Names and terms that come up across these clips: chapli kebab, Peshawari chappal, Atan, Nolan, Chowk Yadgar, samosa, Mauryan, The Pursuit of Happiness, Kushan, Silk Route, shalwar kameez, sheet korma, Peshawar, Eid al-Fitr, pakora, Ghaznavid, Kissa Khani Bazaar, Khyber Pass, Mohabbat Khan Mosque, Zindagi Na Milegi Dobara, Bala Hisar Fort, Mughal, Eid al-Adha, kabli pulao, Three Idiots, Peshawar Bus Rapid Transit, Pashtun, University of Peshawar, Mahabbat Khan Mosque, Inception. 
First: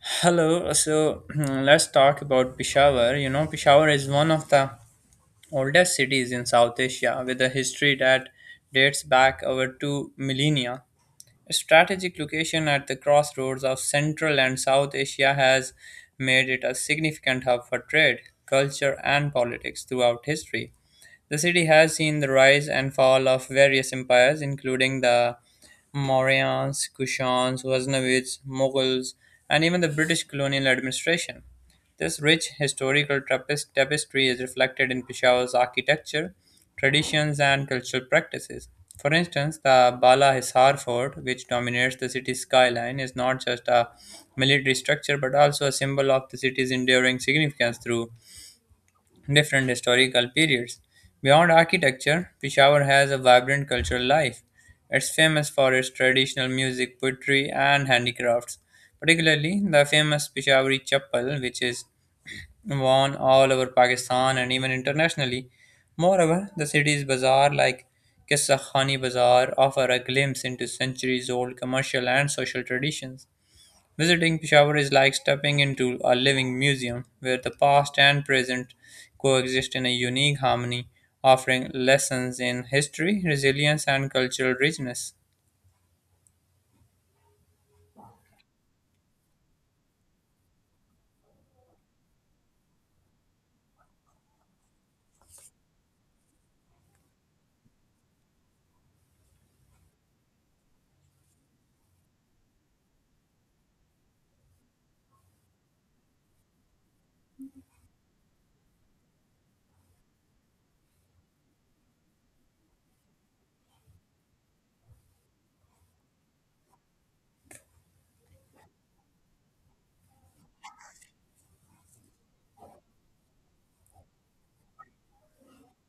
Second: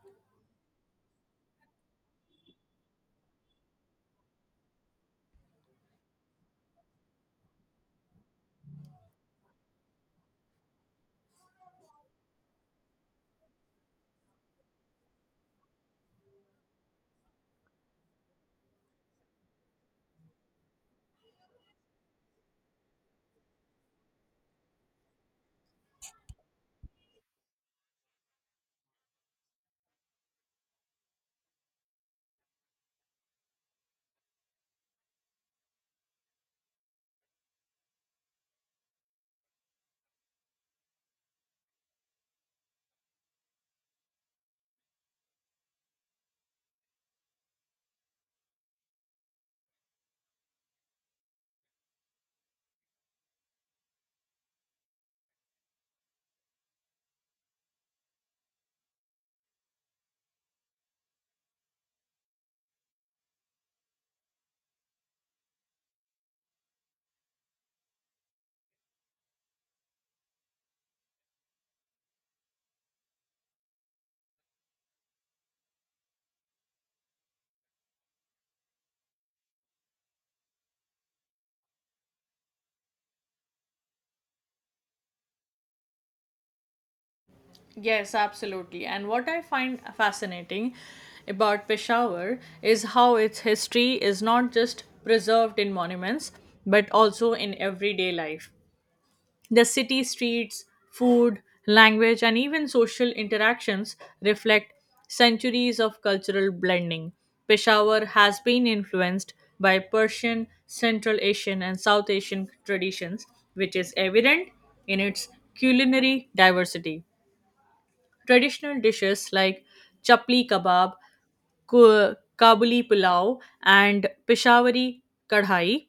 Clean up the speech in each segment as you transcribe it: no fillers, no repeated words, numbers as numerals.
Hello, so let's talk about Peshawar. You know, Peshawar is one of the oldest cities in South Asia with a history that dates back over two millennia. A strategic location at the crossroads of Central and South Asia has made it a significant hub for trade, culture, and politics throughout history. The city has seen the rise and fall of various empires, including the Mauryans, Kushans, Ghaznavids, Mughals, and even the British colonial administration. This rich historical tapestry is reflected in Peshawar's architecture, traditions, and cultural practices. For instance, the Bala Hisar Fort, which dominates the city's skyline, is not just a military structure but also a symbol of the city's enduring significance through different historical periods. Beyond architecture, Peshawar has a vibrant cultural life. It's famous for its traditional music, poetry, and handicrafts, particularly the famous Peshawari chappal, which is worn all over Pakistan and even internationally. Moreover, the city's bazaar, like Kissa Khani Bazaar, offer a glimpse into centuries old commercial and social traditions. Visiting Peshawar is like stepping into a living museum where the past and present coexist in a unique harmony, offering lessons in history, resilience, and cultural richness. Yes, absolutely. And what I find fascinating about Peshawar is how its history is not just preserved in monuments, but also in everyday life. The city streets, food, language, and even social interactions reflect centuries of cultural blending. Peshawar has been influenced by Persian, Central Asian, and South Asian traditions, which is evident in its culinary diversity. Traditional dishes like chapli kebab, Kabuli pulao, and Peshawari kadhai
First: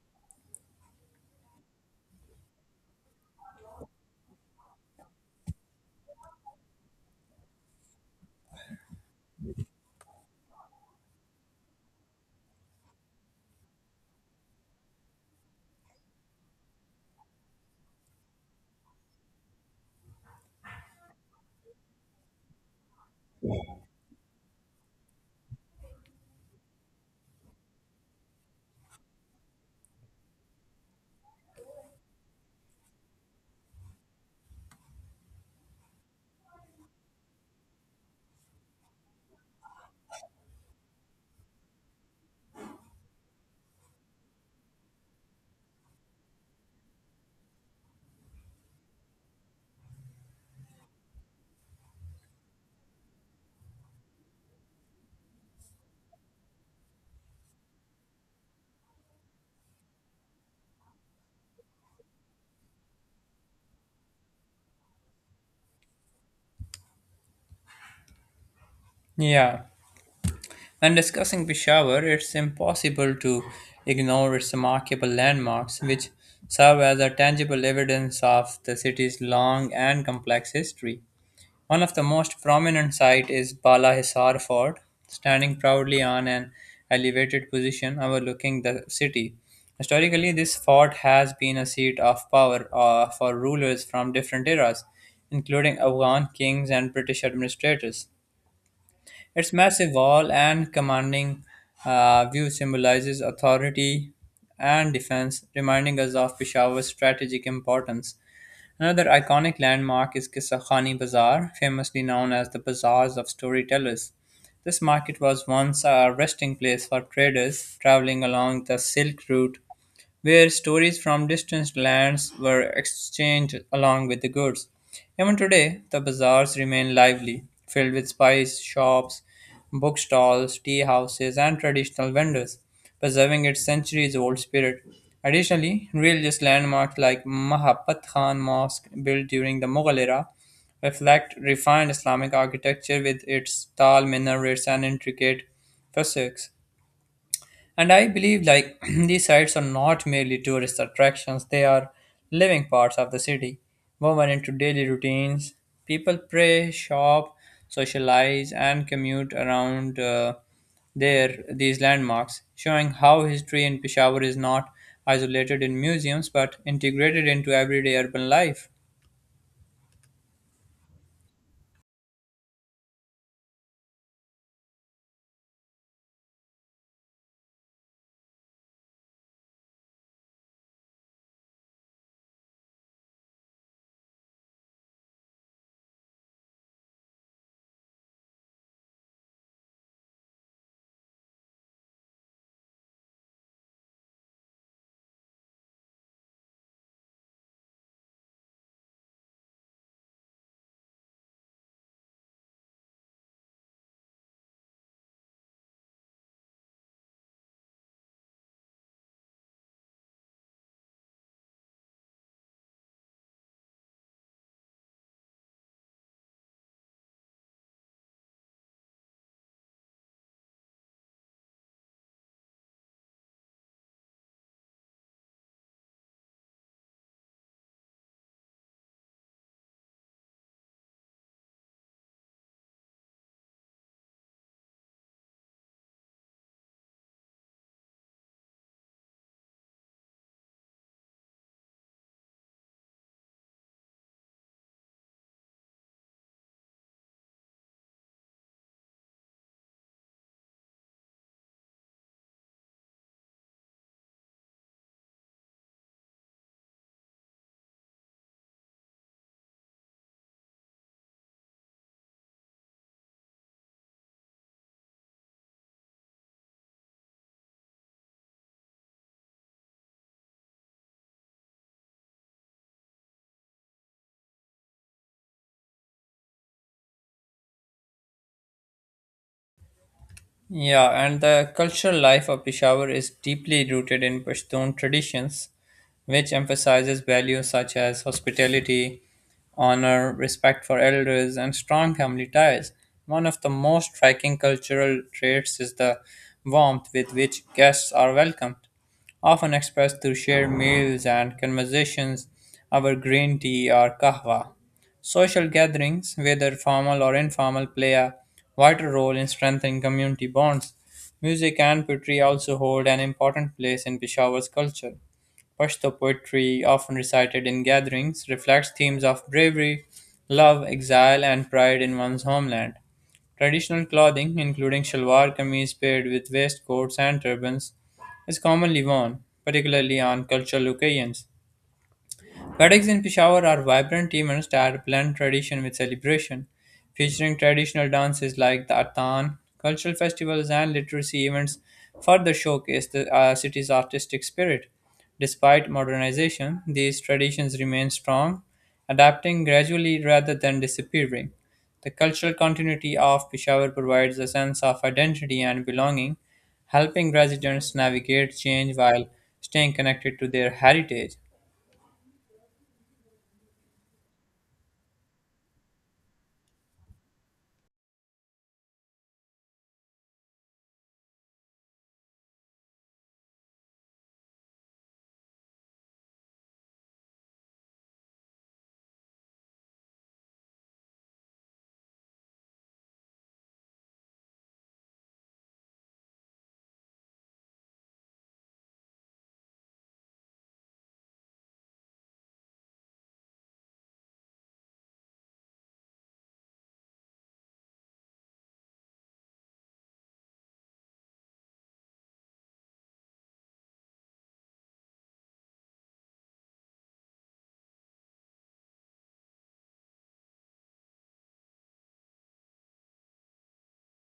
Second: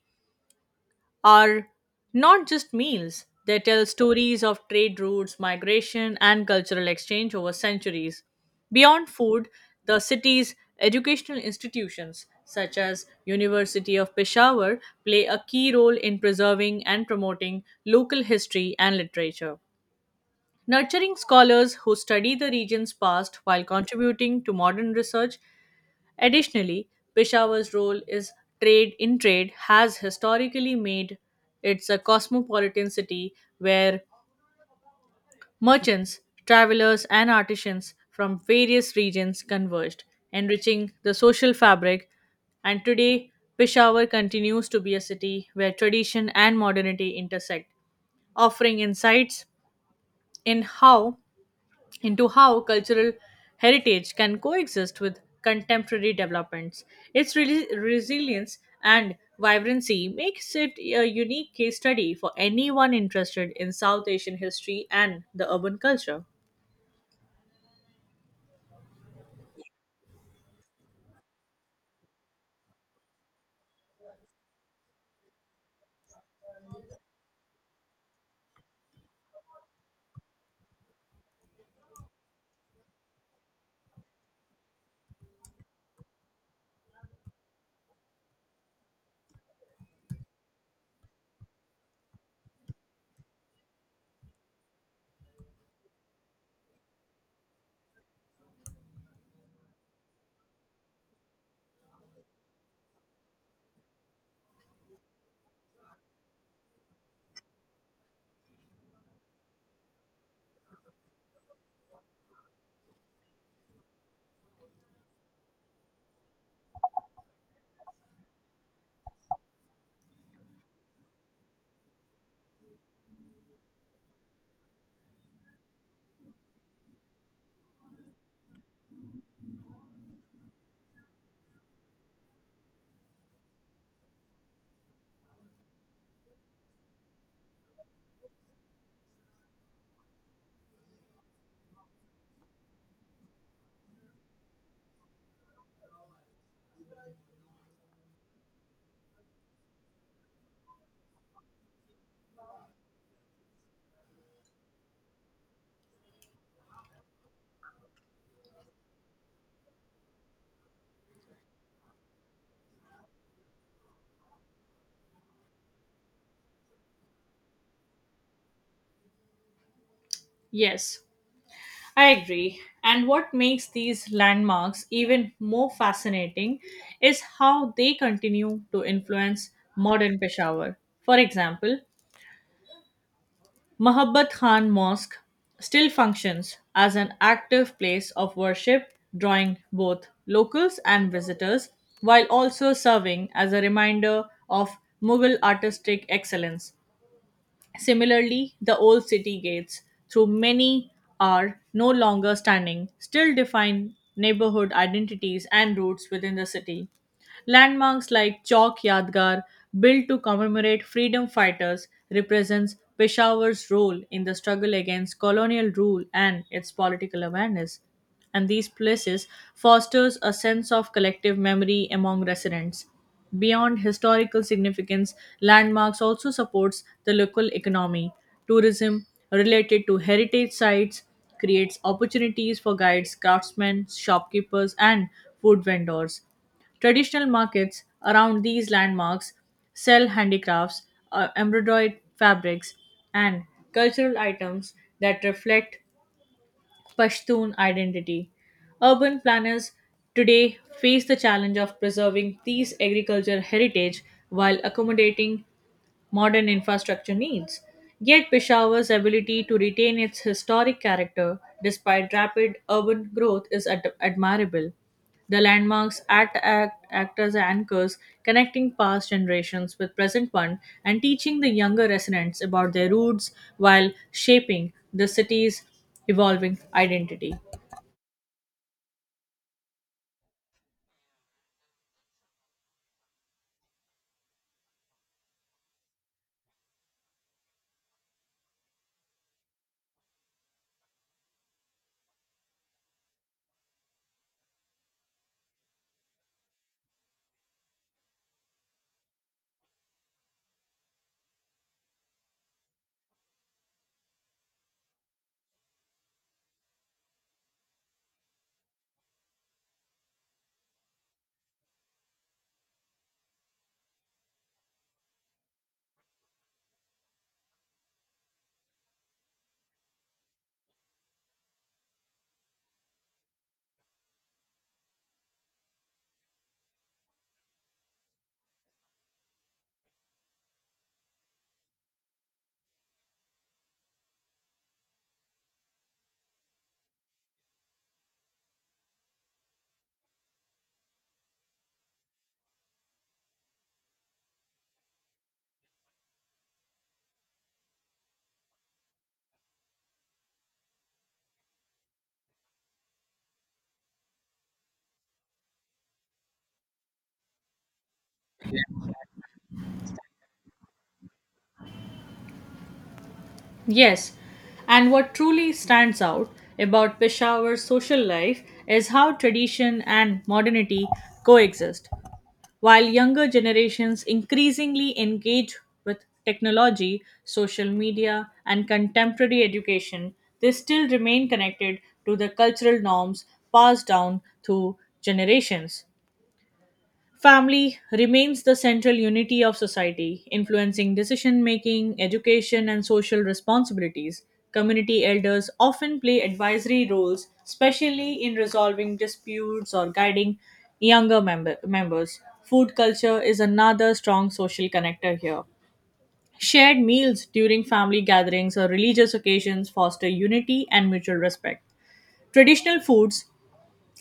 are not just meals. They tell stories of trade routes, migration, and cultural exchange over centuries. Beyond food, the city's educational institutions, such as University of Peshawar, play a key role in preserving and promoting local history and literature nurturing scholars who study the region's past while contributing to modern research. Additionally, Peshawar's role is trade in trade has historically made it a cosmopolitan city where merchants, travelers, and artisans from various regions converged, enriching the social fabric. And today, Peshawar continues to be a city where tradition and modernity intersect, offering insights in how into how cultural heritage can coexist with contemporary developments. Its resilience and vibrancy makes it a unique case study for anyone interested in South Asian history and the urban culture. Yeah, when discussing Peshawar, it's impossible to ignore its remarkable landmarks, which serve as a tangible evidence of the city's long and complex history. One of the most prominent sites is Bala Hisar Fort, standing proudly on an elevated position overlooking the city. Historically, this fort has been a seat of power for rulers from different eras, including Afghan kings and British administrators. Its massive wall and commanding view symbolizes authority and defense, reminding us of Peshawar's strategic importance. Another iconic landmark is Qissa Khani Bazaar, famously known as the Bazaars of Storytellers. This market was once a resting place for traders traveling along the Silk Route where stories from distant lands were exchanged along with the goods. Even today, the bazaars remain lively, filled with spice shops, bookstalls, tea houses, and traditional vendors, preserving its centuries old spirit. Additionally, religious landmarks like Mahabbat Khan Mosque, built during the Mughal era, reflect refined Islamic architecture with its tall minarets and intricate frescoes. And I believe like these sites are not merely tourist attractions, they are living parts of the city, woven into daily routines. People pray, shop, socialize, and commute around their these landmarks, showing how history in Peshawar is not isolated in museums but integrated into everyday urban life. Yes, I agree. And what makes these landmarks even more fascinating is how they continue to influence modern Peshawar. For example, Mohabbat Khan Mosque still functions as an active place of worship, drawing both locals and visitors, while also serving as a reminder of Mughal artistic excellence. Similarly, the old city gates, through many are no longer standing, still define neighborhood identities and roots within the city. Landmarks like Chowk Yadgar, built to commemorate freedom fighters, represents Peshawar's role in the struggle against colonial rule and its political awareness. And these places fosters a sense of collective memory among residents. Beyond historical significance, landmarks also supports the local economy. Tourism related to heritage sites creates opportunities for guides, craftsmen, shopkeepers, and food vendors. Traditional markets around these landmarks sell handicrafts, embroidered fabrics, and cultural items that reflect Pashtun identity. Urban planners today face the challenge of preserving these agricultural heritage while accommodating modern infrastructure needs. Yet, Peshawar's ability to retain its historic character despite rapid urban growth is admirable. The landmarks act as anchors, connecting past generations with present one and teaching the younger residents about their roots while shaping the city's evolving identity. Yeah, and the cultural life of Peshawar is deeply rooted in Pashtun traditions, which emphasizes values such as hospitality, honor, respect for elders, and strong family ties. One of the most striking cultural traits is the warmth with which guests are welcomed, often expressed through shared meals and conversations, over green tea or kahwa. Social gatherings, whether formal or informal, play a vital role in strengthening community bonds. Music and poetry also hold an important place in Peshawar's culture. Pashto poetry, often recited in gatherings, reflects themes of bravery, love, exile, and pride in one's homeland. Traditional clothing, including shalwar kameez paired with waistcoats and turbans, is commonly worn, particularly on cultural occasions. Weddings in Peshawar are vibrant events that blend tradition with celebration, featuring traditional dances like the Atan, cultural festivals, and literacy events further showcase the city's artistic spirit. Despite modernization, these traditions remain strong, adapting gradually rather than disappearing. The cultural continuity of Peshawar provides a sense of identity and belonging, helping residents navigate change while staying connected to their heritage. Yes, and what truly stands out about Peshawar's social life is how tradition and modernity coexist. While younger generations increasingly engage with technology, social media, and contemporary education, they still remain connected to the cultural norms passed down through generations. Family remains the central unity of society, influencing decision making, education, and social responsibilities. Community elders often play advisory roles, especially in resolving disputes or guiding members. Food culture is another strong social connector here. Shared meals during family gatherings or religious occasions foster unity and mutual respect. Traditional foods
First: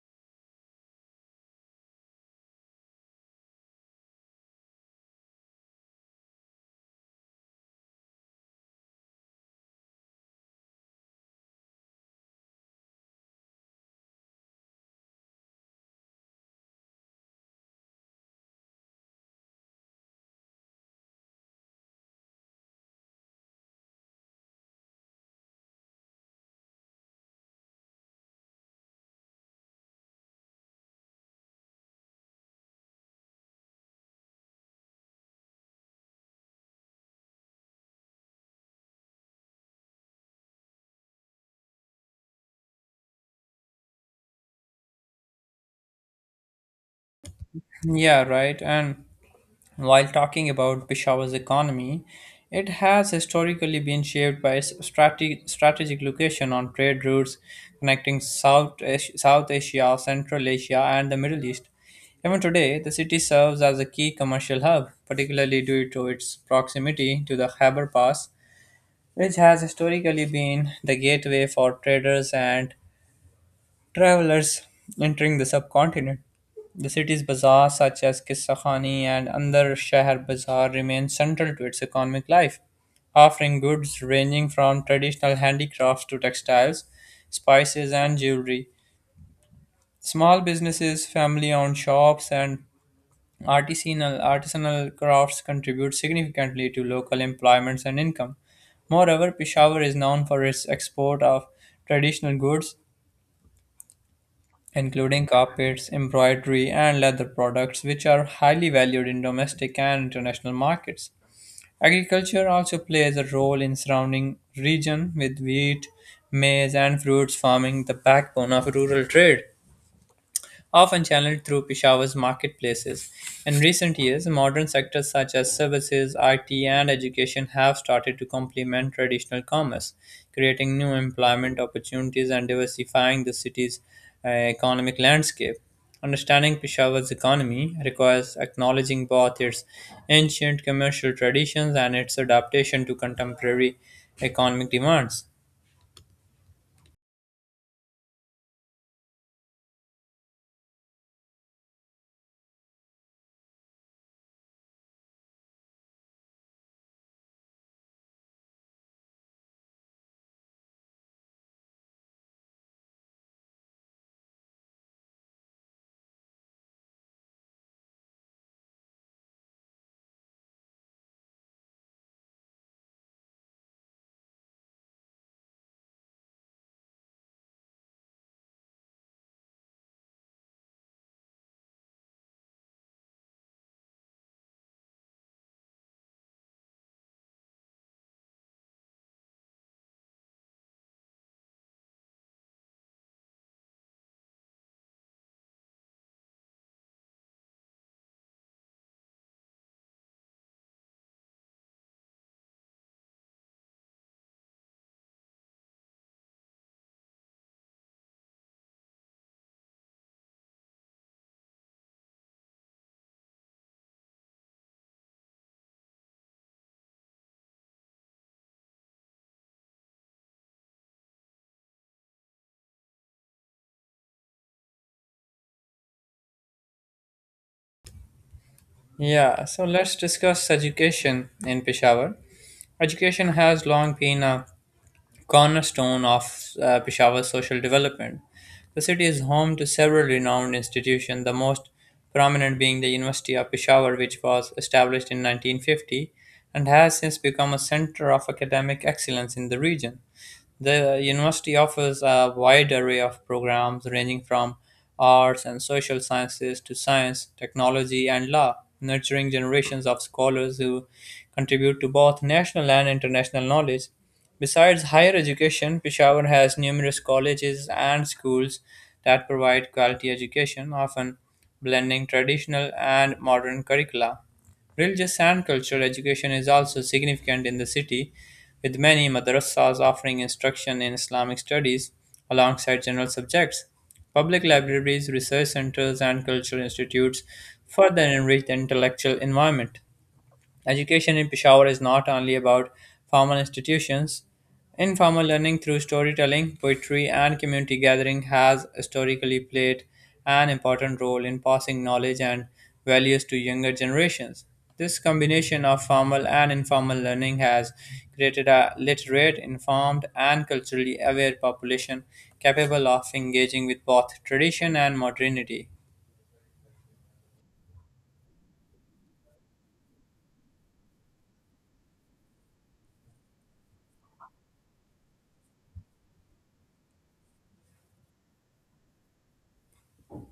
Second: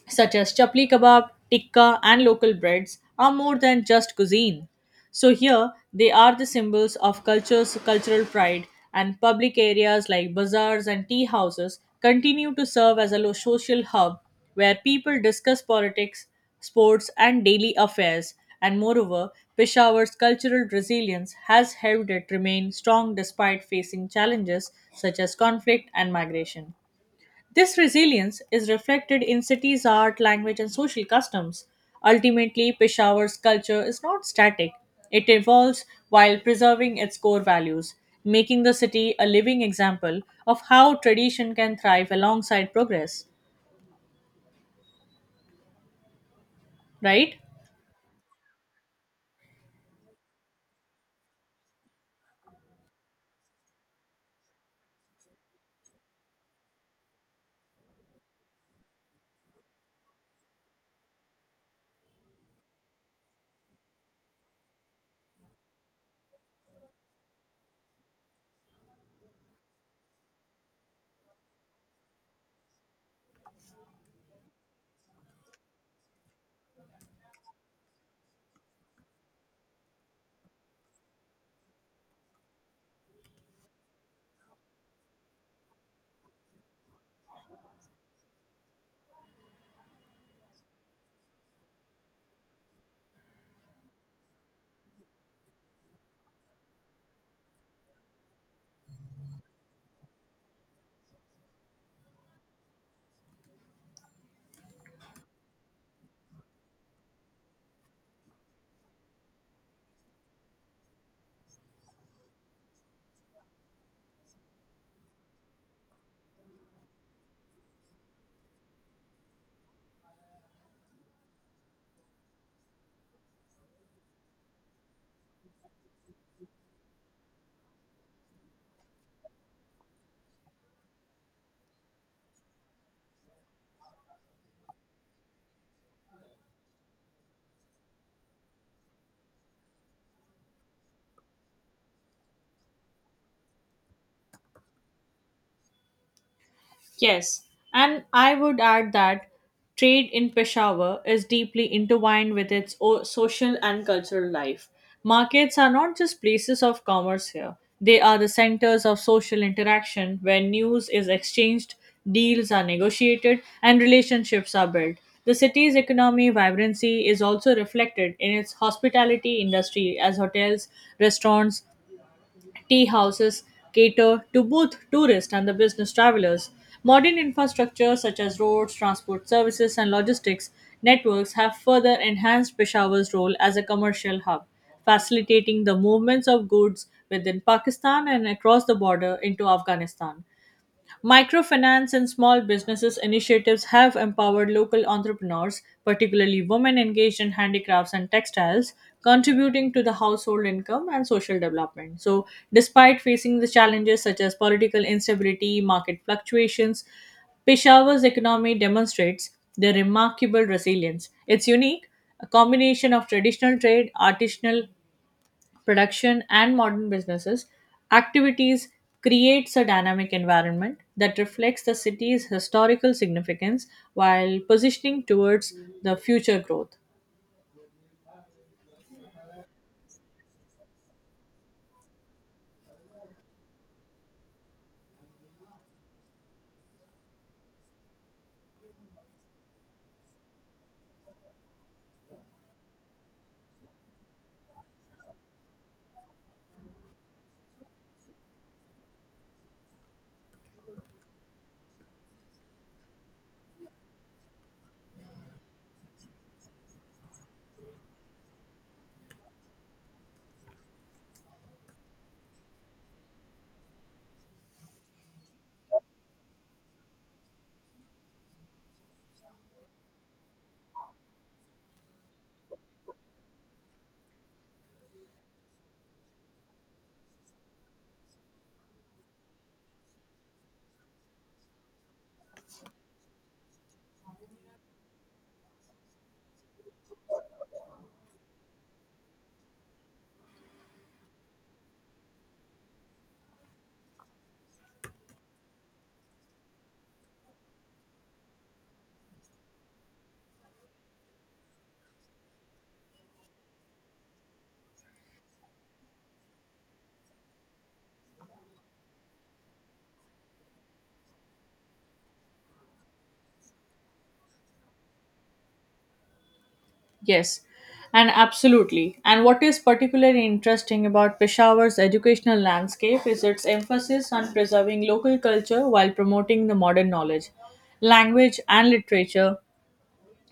such as chapli kebab, tikka, and local breads, are more than just cuisine. So here, they are the symbols of cultural pride, and public areas like bazaars and tea houses continue to serve as a social hub where people discuss politics, sports, and daily affairs. And moreover, Peshawar's cultural resilience has helped it remain strong despite facing challenges such as conflict and migration. This resilience is reflected in cities' art, language, and social customs. Ultimately, Peshawar's culture is not static, it evolves while preserving its core values, making the city a living example of how tradition can thrive alongside progress, right? Yeah, right. And while talking about Peshawar's economy, it has historically been shaped by its strategic location on trade routes connecting South Asia, Central Asia, and the Middle East. Even today, the city serves as a key commercial hub, particularly due to its proximity to the Khyber Pass, which has historically been the gateway for traders and Travelers entering the subcontinent. The city's bazaars, such as Kissa Khani and Andar Shahar Bazaar, remain central to its economic life, offering goods ranging from traditional handicrafts to textiles, spices, and jewelry. Small businesses, family owned shops, and artisanal crafts contribute significantly to local employments and income. Moreover, Peshawar is known for its export of traditional goods, including carpets, embroidery, and leather products, which are highly valued in domestic and international markets. Agriculture also plays a role in surrounding region with wheat, maize, and fruits forming the backbone of rural trade often channeled through Peshawar's marketplaces. In recent years, modern sectors such as services, IT, and education have started to complement traditional commerce, creating new employment opportunities and diversifying the city's economic landscape. Understanding Peshawar's economy requires acknowledging both its ancient commercial traditions and its adaptation to contemporary economic demands. Yes, and I would add that trade in Peshawar is deeply intertwined with its social and cultural life. Markets are not just places of commerce here, they are the centers of social interaction where news is exchanged, deals are negotiated, and relationships are built. The city's economy vibrancy is also reflected in its hospitality industry as hotels, restaurants, Tea houses cater to both tourists and the business travelers. Modern infrastructure such as roads, transport services, and logistics networks have further enhanced Peshawar's role as a commercial hub, facilitating the movements of goods within Pakistan and across the border into Afghanistan. Microfinance and small businesses initiatives have empowered local entrepreneurs, particularly women engaged in handicrafts and textiles, contributing to the household income and social development. So, despite facing the challenges such as political instability, market fluctuations, Peshawar's economy demonstrates their remarkable resilience. It's unique, a combination of traditional trade, artisanal production, and modern businesses, activities creates a dynamic environment that reflects the city's historical significance while positioning towards the future growth. Yeah, so let's discuss education in Peshawar. Education has long been a cornerstone of Peshawar's social development. The city is home to several renowned institutions, the most prominent being the University of Peshawar, which was established in 1950 and has since become a center of academic excellence in the region. The university offers a wide array of programs ranging from arts and social sciences to science, technology, and law, nurturing generations of scholars who contribute to both national and international knowledge. Besides higher education, Peshawar has numerous colleges and schools that provide quality education, often blending traditional and modern curricula. Religious and cultural education is also significant in the city, with many madrasas offering instruction in Islamic studies alongside general subjects. Public libraries, research centers, and cultural institutes further enrich the intellectual environment. Education in Peshawar is not only about formal institutions. Informal learning through storytelling, poetry, and community gathering has historically played an important role in passing knowledge and values to younger generations. This combination of formal and informal learning has created a literate, informed, and culturally aware population capable of engaging with both tradition and modernity. Yes, and absolutely. And what is particularly interesting about Peshawar's educational landscape is its emphasis on preserving local culture while promoting the modern knowledge, language, and literature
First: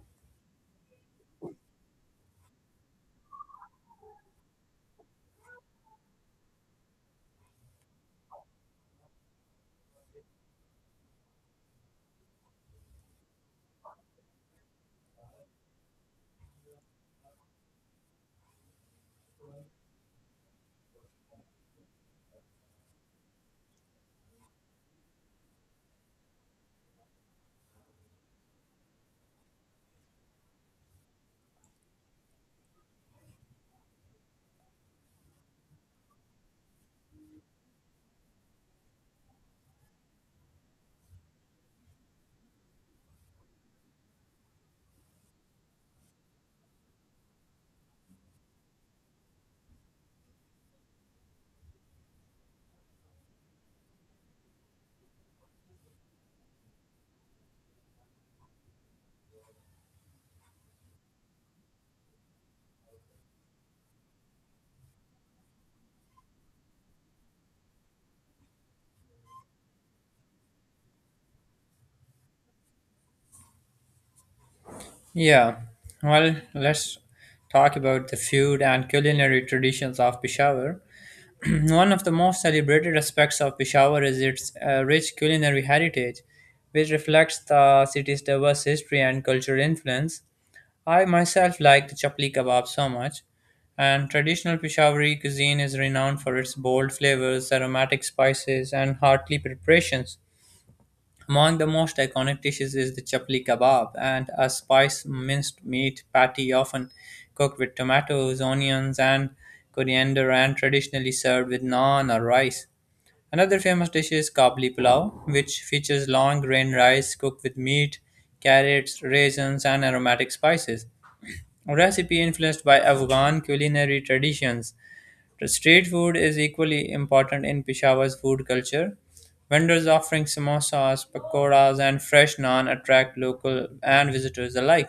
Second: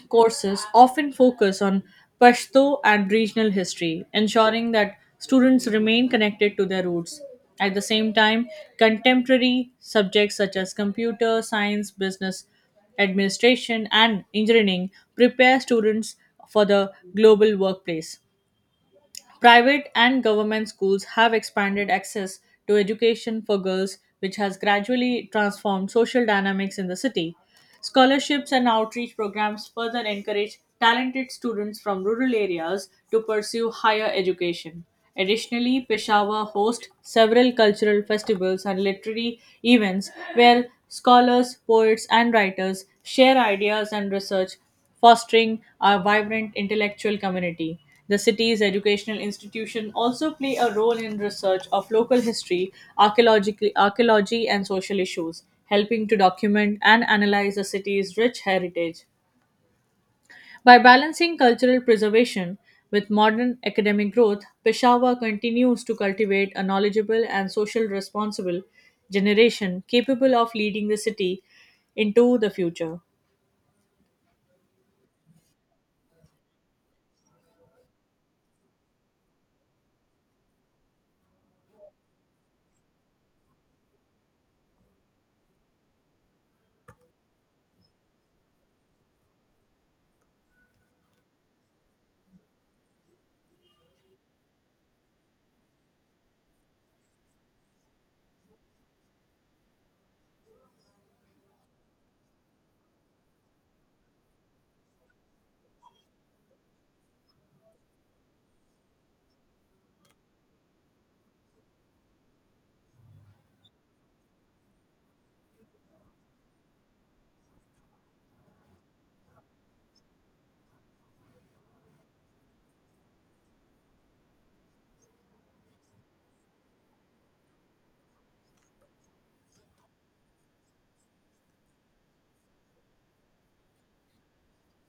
courses often focus on Pashto and regional history, ensuring that students remain connected to their roots. At the same time, contemporary subjects such as computer science, business administration, and engineering prepare students for the global workplace. Private and government schools have expanded access to education for girls, which has gradually transformed social dynamics in the city. Scholarships and outreach programs further encourage talented students from rural areas to pursue higher education. Additionally, Peshawar hosts several cultural festivals and literary events where scholars, poets, and writers share ideas and research fostering a vibrant intellectual community. The city's educational institution also play a role in research of local history, archaeological archaeology and social issues, helping to document and analyze the city's rich heritage. By balancing cultural preservation with modern academic growth, Peshawar continues to cultivate a knowledgeable and social responsible generation capable of leading the city into the future. Yeah, well, let's talk about the food and culinary traditions of Peshawar. One of the most celebrated aspects of Peshawar is its rich culinary heritage, which reflects the city's diverse history and cultural influence. I myself like the chapli kebab so much, and traditional Peshawari cuisine is renowned for its bold flavors, aromatic spices, and hearty preparations. Among the most iconic dishes is the chapli kebab, and a spiced minced meat patty often cooked with tomatoes, onions, and coriander, and traditionally served with naan or rice. Another famous dish is kabli pulao, which features long grain rice cooked with meat, carrots, raisins, and aromatic spices. A recipe influenced by Afghan culinary traditions. Street food is equally important in Peshawar's food culture. Vendors offering samosas, pakoras, and fresh naan attract local and visitors alike,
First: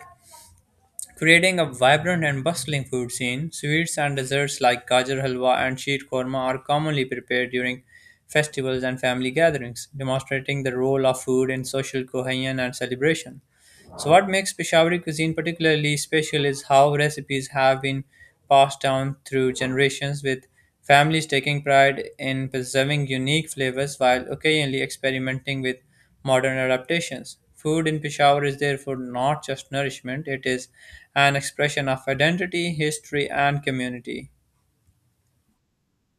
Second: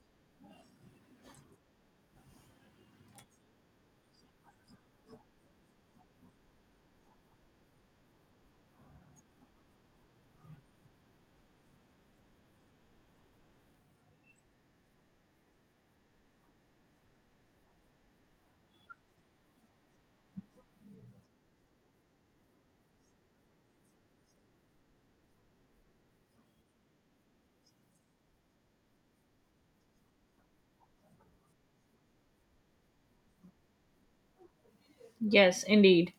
creating a vibrant and bustling food scene. Sweets and desserts like gajar halwa and sheet korma are commonly prepared during festivals and family gatherings, demonstrating the role of food in social cohesion and celebration. So, what makes Peshawari cuisine particularly special is how recipes have been passed down through generations, with families taking pride in preserving unique flavors while occasionally experimenting with modern adaptations. Food in Peshawar is therefore not just nourishment, it is an expression of identity, history, and community. Yes, indeed.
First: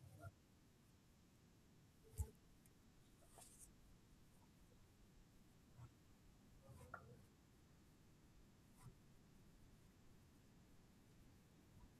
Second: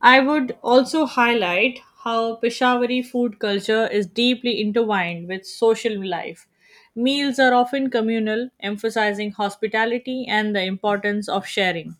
I would also highlight how Peshawari food culture is deeply intertwined with social life. Meals are often communal, emphasizing hospitality and the importance of sharing.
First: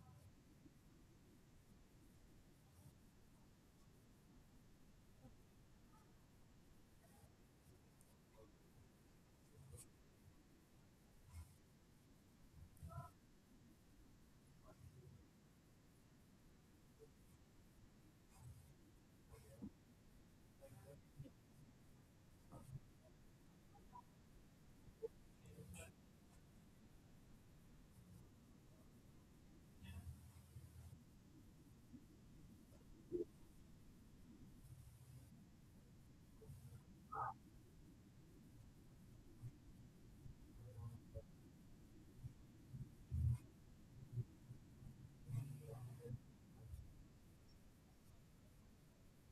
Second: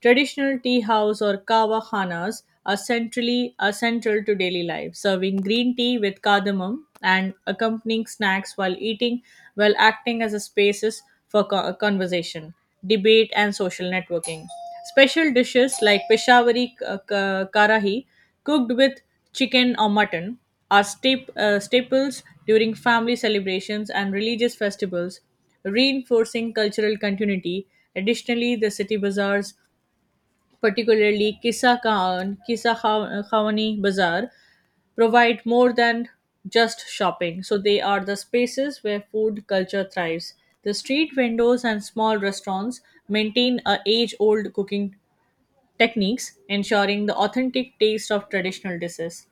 Traditional tea house or kawa khanas are central to daily life, serving green tea with cardamom and accompanying snacks while eating, while acting as a spaces for conversation, debate, and social networking. Special dishes like Peshawari karahi, cooked with chicken or mutton, are staples during family celebrations and religious festivals, reinforcing cultural continuity. Additionally, the city bazaars, particularly Kisa Khan, Kisa Kha- Khawani Bazaar, provide more than just shopping. So they are the spaces where food culture thrives. The street vendors and small restaurants maintain a age-old cooking techniques, ensuring the authentic taste of traditional dishes.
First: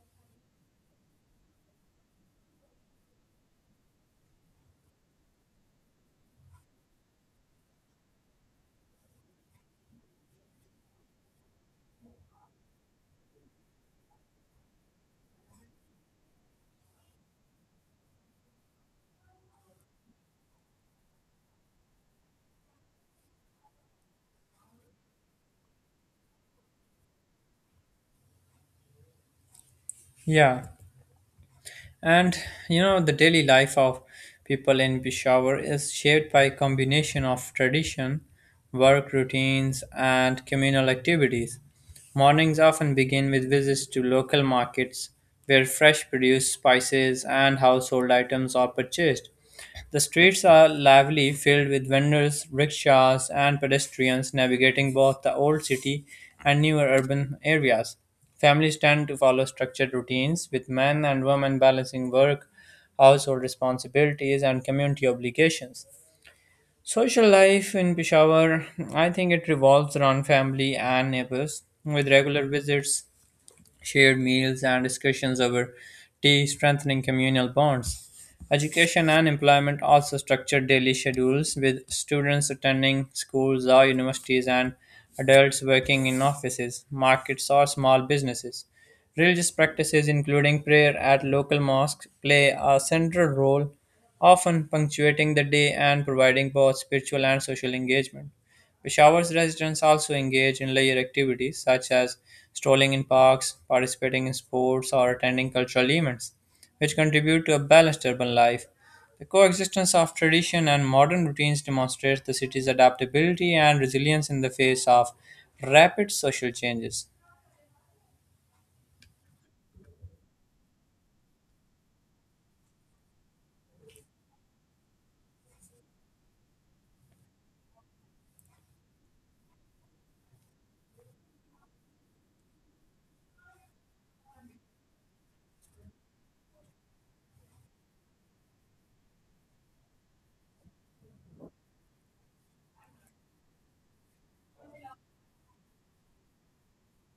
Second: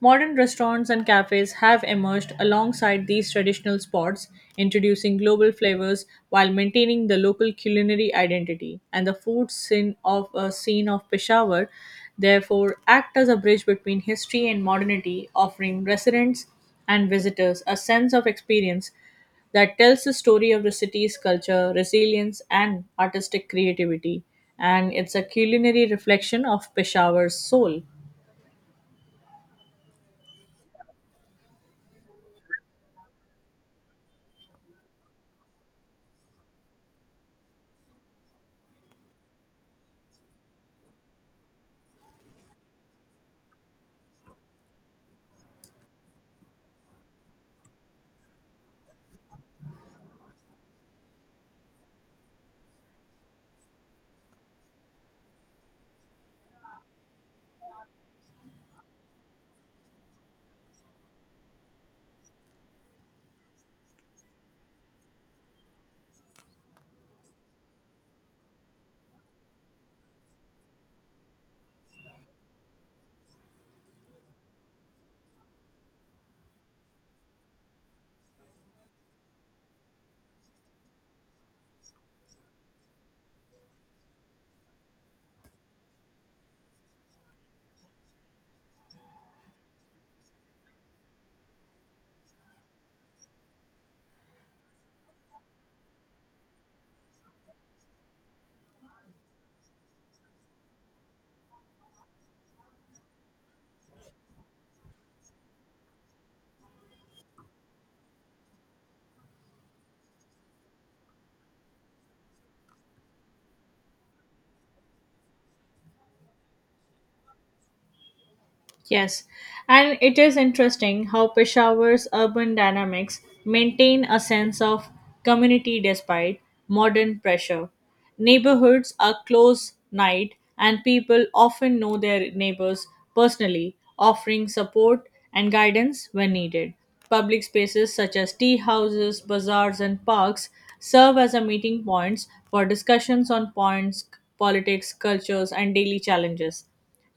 Modern restaurants and cafes have emerged alongside these traditional spots, introducing global flavors while maintaining the local culinary identity. And the food scene of a scene of Peshawar, therefore, act as a bridge between history and modernity, offering residents and visitors a sense of experience that tells the story of the city's culture, resilience, and artistic creativity. And it's a culinary reflection of Peshawar's soul. Yeah. And you know, the daily life of people in Peshawar is shaped by a combination of tradition, work routines, and communal activities. Mornings often begin with visits to local markets where fresh produce, spices, and household items are purchased. The streets are lively, filled with vendors, rickshaws, and pedestrians navigating both the old city and newer urban areas. Families tend to follow structured routines, with men and women balancing work, household responsibilities, and community obligations. Social life in Peshawar, I think it revolves around family and neighbors, with regular visits, shared meals and discussions over tea strengthening communal bonds. Education and employment also structure daily schedules with students attending schools or universities and adults working in offices, markets, or small businesses. Religious practices, including prayer at local mosques, play a central role, often punctuating the day and providing both spiritual and social engagement. Peshawar's residents also engage in leisure activities such as strolling in parks, participating in sports, or attending cultural events, which contribute to a balanced urban life. The coexistence of tradition and modern routines demonstrates the city's adaptability and resilience in the face of rapid social changes. Yes, and it is interesting how Peshawar's urban dynamics maintain a sense of community despite modern pressure. Neighborhoods are close knit and people often know their neighbors personally, offering support and guidance when needed. Public spaces such as tea houses, bazaars, and parks serve as a meeting points for discussions on points, politics, cultures, and daily challenges.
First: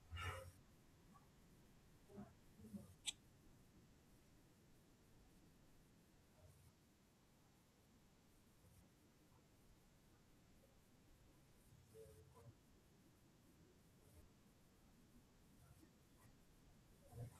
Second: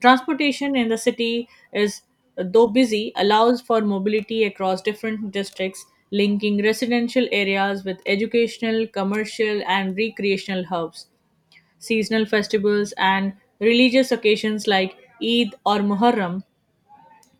Transportation in the city is, though busy, allows for mobility across different districts, linking residential areas with educational, commercial, and recreational hubs. Seasonal festivals and religious occasions like Eid or Muharram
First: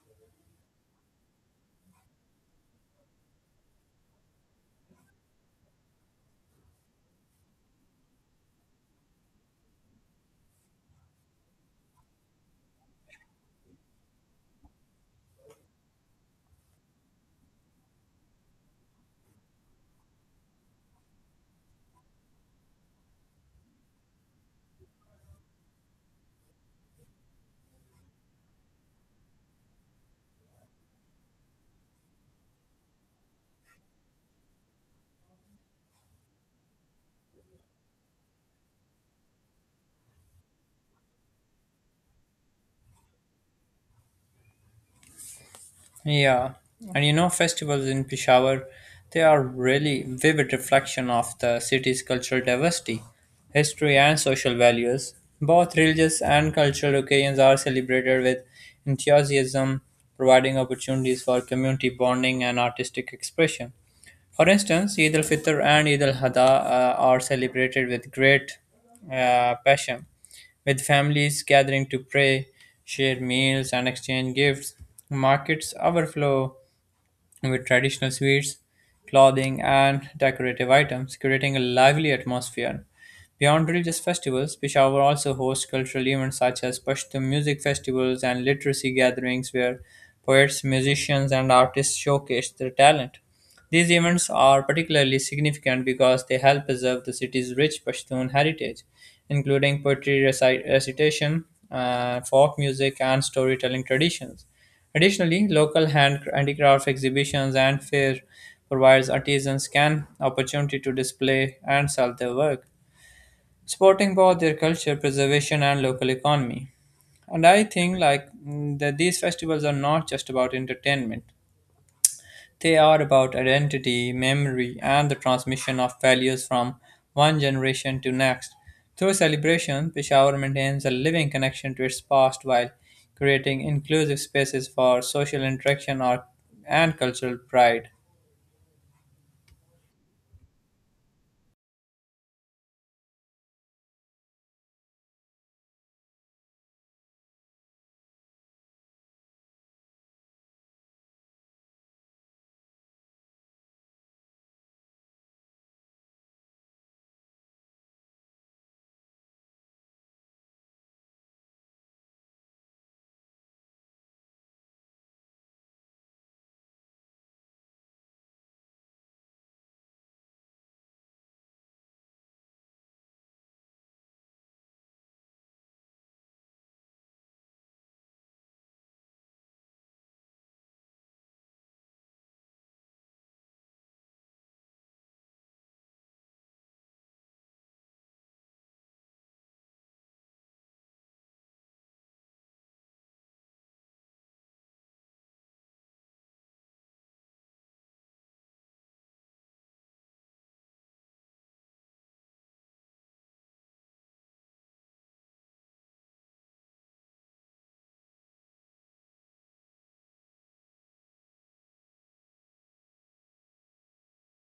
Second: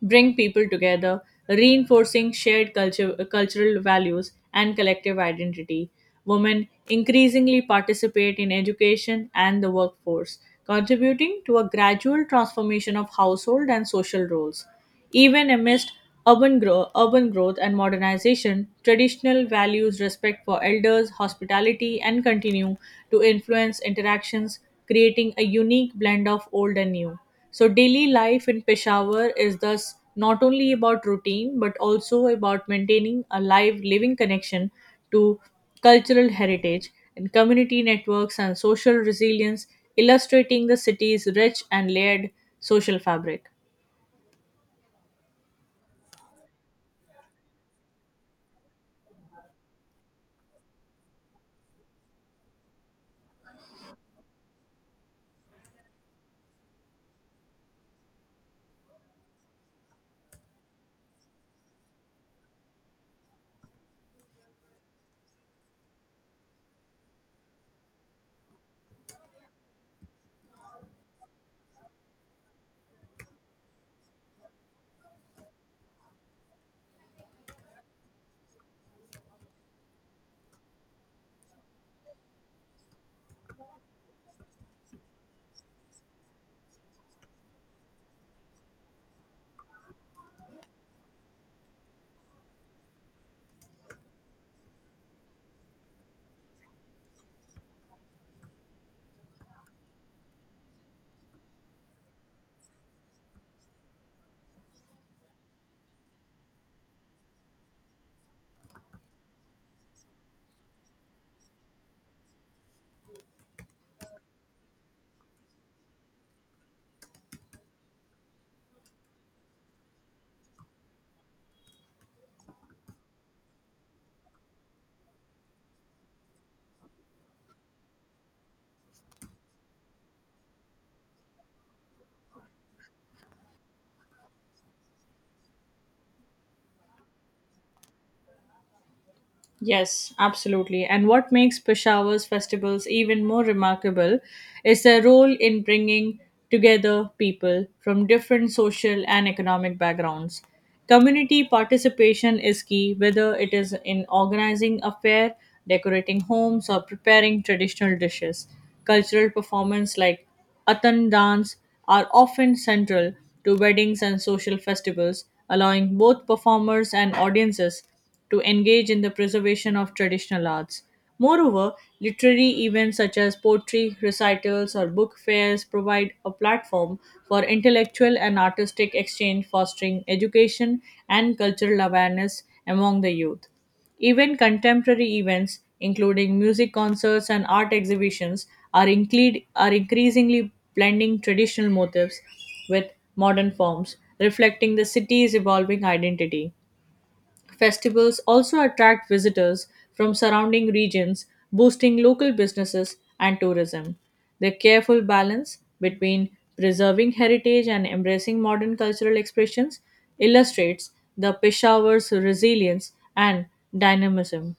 bring people together, reinforcing shared cultural values and collective identity. Women increasingly participate in education and the workforce, contributing to a gradual transformation of household and social roles. Even amidst urban growth and modernization, traditional values, respect for elders, hospitality, and continue to influence interactions, creating a unique blend of old and new. So, daily life in Peshawar is thus not only about routine but also about maintaining a living connection to cultural heritage and community networks and social resilience, illustrating the city's rich and layered social fabric. Yeah, and you know, festivals in Peshawar, they are really vivid reflection of the city's cultural diversity, history and social values. Both religious and cultural occasions are celebrated with enthusiasm, providing opportunities for community bonding and artistic expression. For instance, Eid al-Fitr and Eid al-Adha are celebrated with great passion, with families gathering to pray, share meals, and exchange gifts. Markets overflow with traditional sweets, clothing, and decorative items, creating a lively atmosphere. Beyond religious festivals, Peshawar also hosts cultural events such as Pashto music festivals and literacy gatherings where poets, musicians, and artists showcase their talent. These events are particularly significant because they help preserve the city's rich Pashtun heritage, including poetry recitation, folk music, and storytelling traditions. Additionally, local hand handicraft exhibitions and fair provides artisans can opportunity to display and sell their work, supporting both their culture preservation and local economy. And I think like that these festivals are not just about entertainment they are about identity, memory, and the transmission of values from one generation to next. Through celebration, Peshawar maintains a living connection to its past while creating inclusive spaces for social interaction and cultural pride. Yes, absolutely. And what makes Peshawar's festivals even more remarkable is their role in bringing together people from different social and economic backgrounds. Community participation is key, whether it is in organizing a fair, decorating homes, or preparing traditional dishes. Cultural performance like Atan dance are often central to weddings and social festivals, allowing both performers and audiences to engage in the preservation of traditional arts. Moreover, literary events such as poetry, recitals, or book fairs provide a platform for intellectual and artistic exchange, fostering education and cultural awareness among the youth. Even contemporary events, including music concerts and art exhibitions, are increasingly blending traditional motifs with modern forms, reflecting the city's evolving identity. Festivals also attract visitors from surrounding regions, boosting local businesses and tourism. The careful balance between preserving heritage and embracing modern cultural expressions illustrates the Peshawar's resilience and dynamism.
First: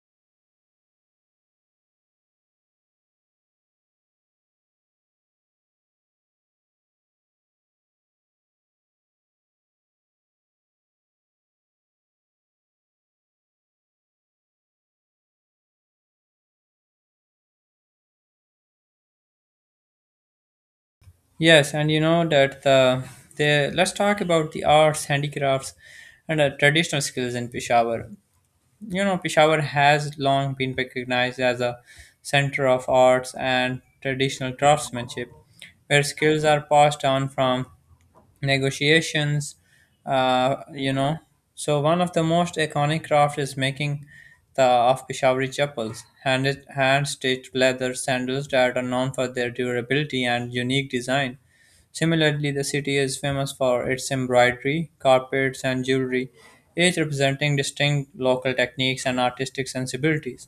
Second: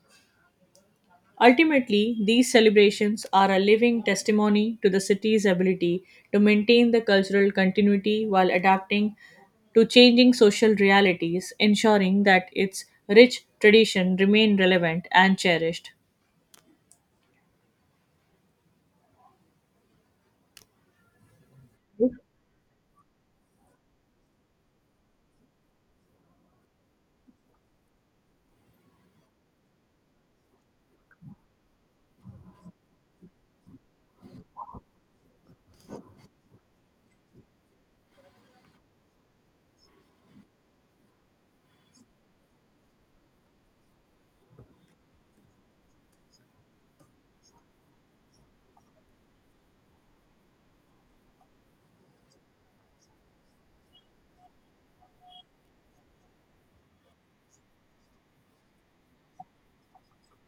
Ultimately, these celebrations are a living testimony to the city's ability to maintain the cultural continuity while adapting to changing social realities, ensuring that its rich tradition remain relevant and cherished. Yes, and you know that the let's talk about the arts, handicrafts, and traditional skills in Peshawar. You know, Peshawar has long been recognized as a center of arts and traditional craftsmanship, where skills are passed down from negotiations. You know, so one of the most iconic craft is making the of Peshawari chappals, hand stitched leather sandals that are known for their durability and unique design. Similarly, the city is famous for its embroidery, carpets, and jewelry, each representing distinct local techniques and artistic sensibilities.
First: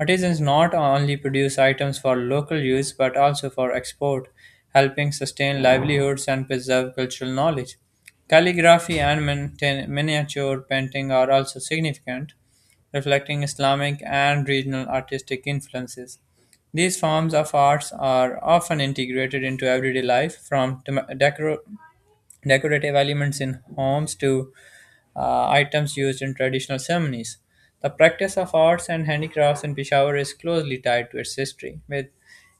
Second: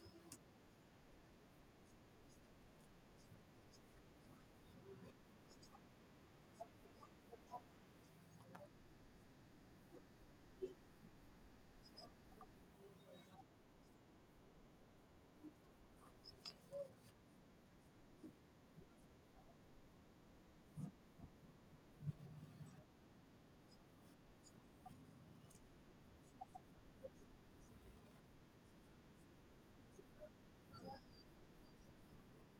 Artisans not only produce items for local use but also for export, helping sustain livelihoods and preserve cultural knowledge. Calligraphy and miniature painting are also significant, reflecting Islamic and regional artistic influences. These forms of arts are often integrated into everyday life, from decorative elements in homes to items used in traditional ceremonies. The practice of arts and handicrafts in Peshawar is closely tied to its history, with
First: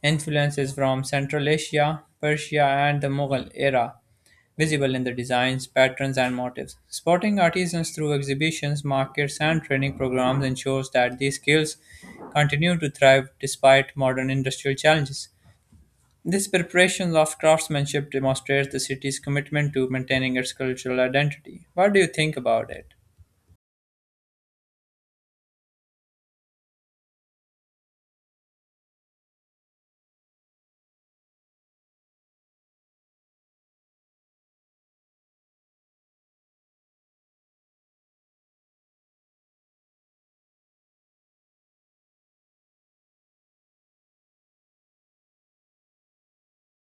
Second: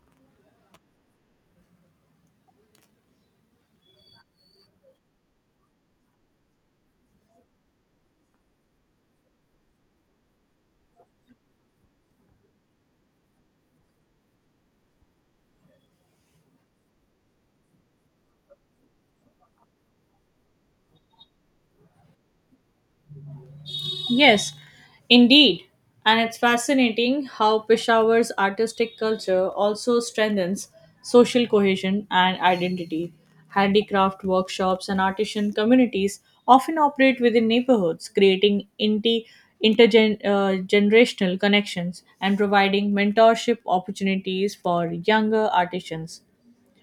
influences from Central Asia, Persia, and the Mughal era visible in the designs, patterns, and motifs. Supporting artisans through exhibitions, markets, and training programs ensures that these skills continue to thrive despite modern industrial challenges. This preparation of craftsmanship demonstrates the city's commitment to maintaining its cultural identity. What do you think about it? Yes, indeed. And it's fascinating how Peshawar's artistic culture also strengthens social cohesion and identity. Handicraft workshops and artisan communities often operate within neighborhoods, creating intergenerational connections and providing mentorship opportunities for younger artisans.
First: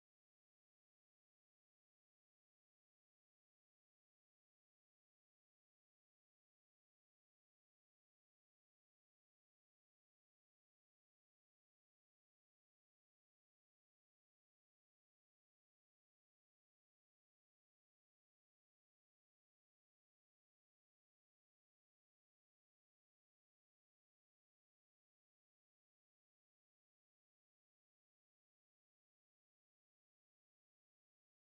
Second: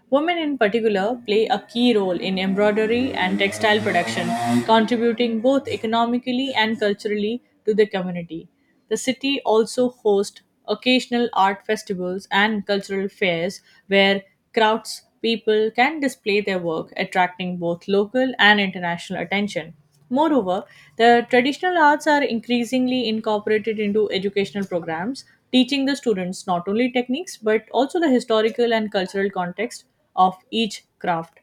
Women in particular play a key role in embroidery and textile production, contributing both economically and culturally to the community. The city also hosts occasional art festivals and cultural fairs where crowds people can display their work, attracting both local and international attention. Moreover, the traditional arts are increasingly incorporated into educational programs, teaching the students not only techniques but also the historical and cultural context of each craft.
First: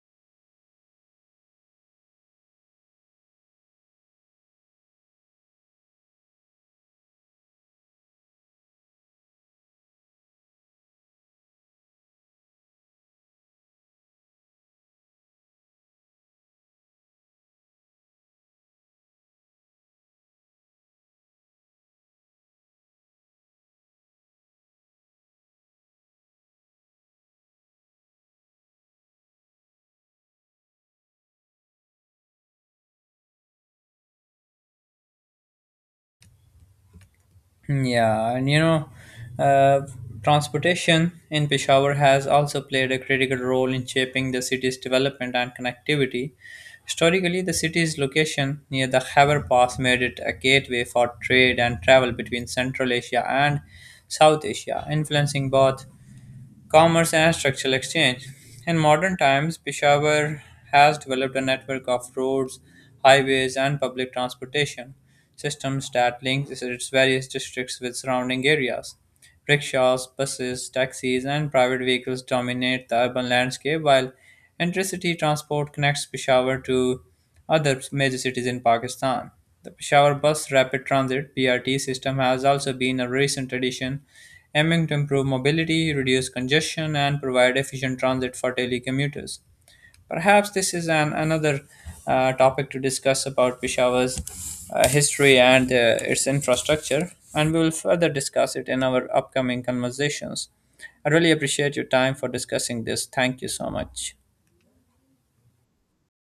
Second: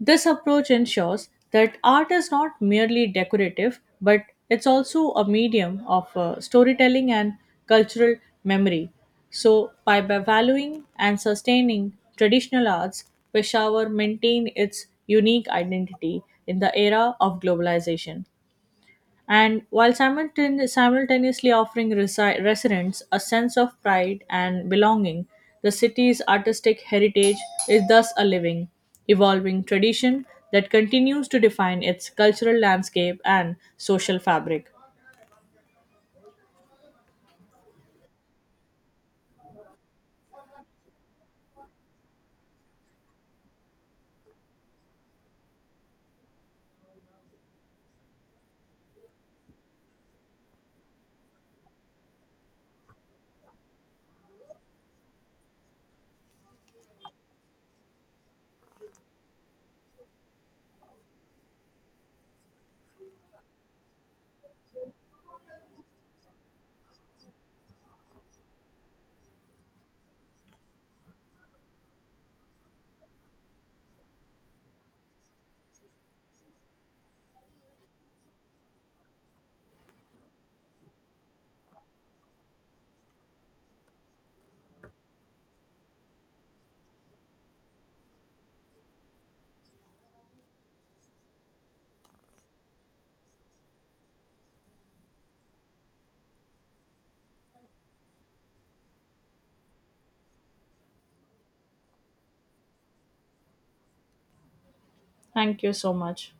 This approach ensures that art is not merely decorative but it's also a medium of storytelling and cultural memory. So, by valuing and sustaining traditional arts, Peshawar maintained its unique identity in the era of globalization and while simultaneously offering residents a sense of pride and belonging, the city's artistic heritage is thus a living, evolving tradition that continues to define its cultural landscape and social fabric. Yeah, and you know, uh, transportation in Peshawar has also played a critical role in shaping the city's development and connectivity. Historically, the city's location near the Khyber Pass made it a gateway for trade and travel between Central Asia and South Asia, influencing both commerce, and structural exchange. In modern times, Peshawar has developed a network of roads, highways, and public transportation systems that link its various districts with surrounding areas. Rickshaws, buses, taxis, and private vehicles dominate the urban landscape, while intercity transport connects Peshawar to other major cities in Pakistan. The Peshawar Bus Rapid Transit (BRT) system has also been a recent addition, aiming to improve mobility, reduce congestion, and provide efficient transit for daily commuters. Perhaps this is an another topic to discuss about Peshawar's history and its infrastructure, and we will further discuss it in our upcoming conversations. I really appreciate your time for discussing this. Thank you so much. Thank you so much.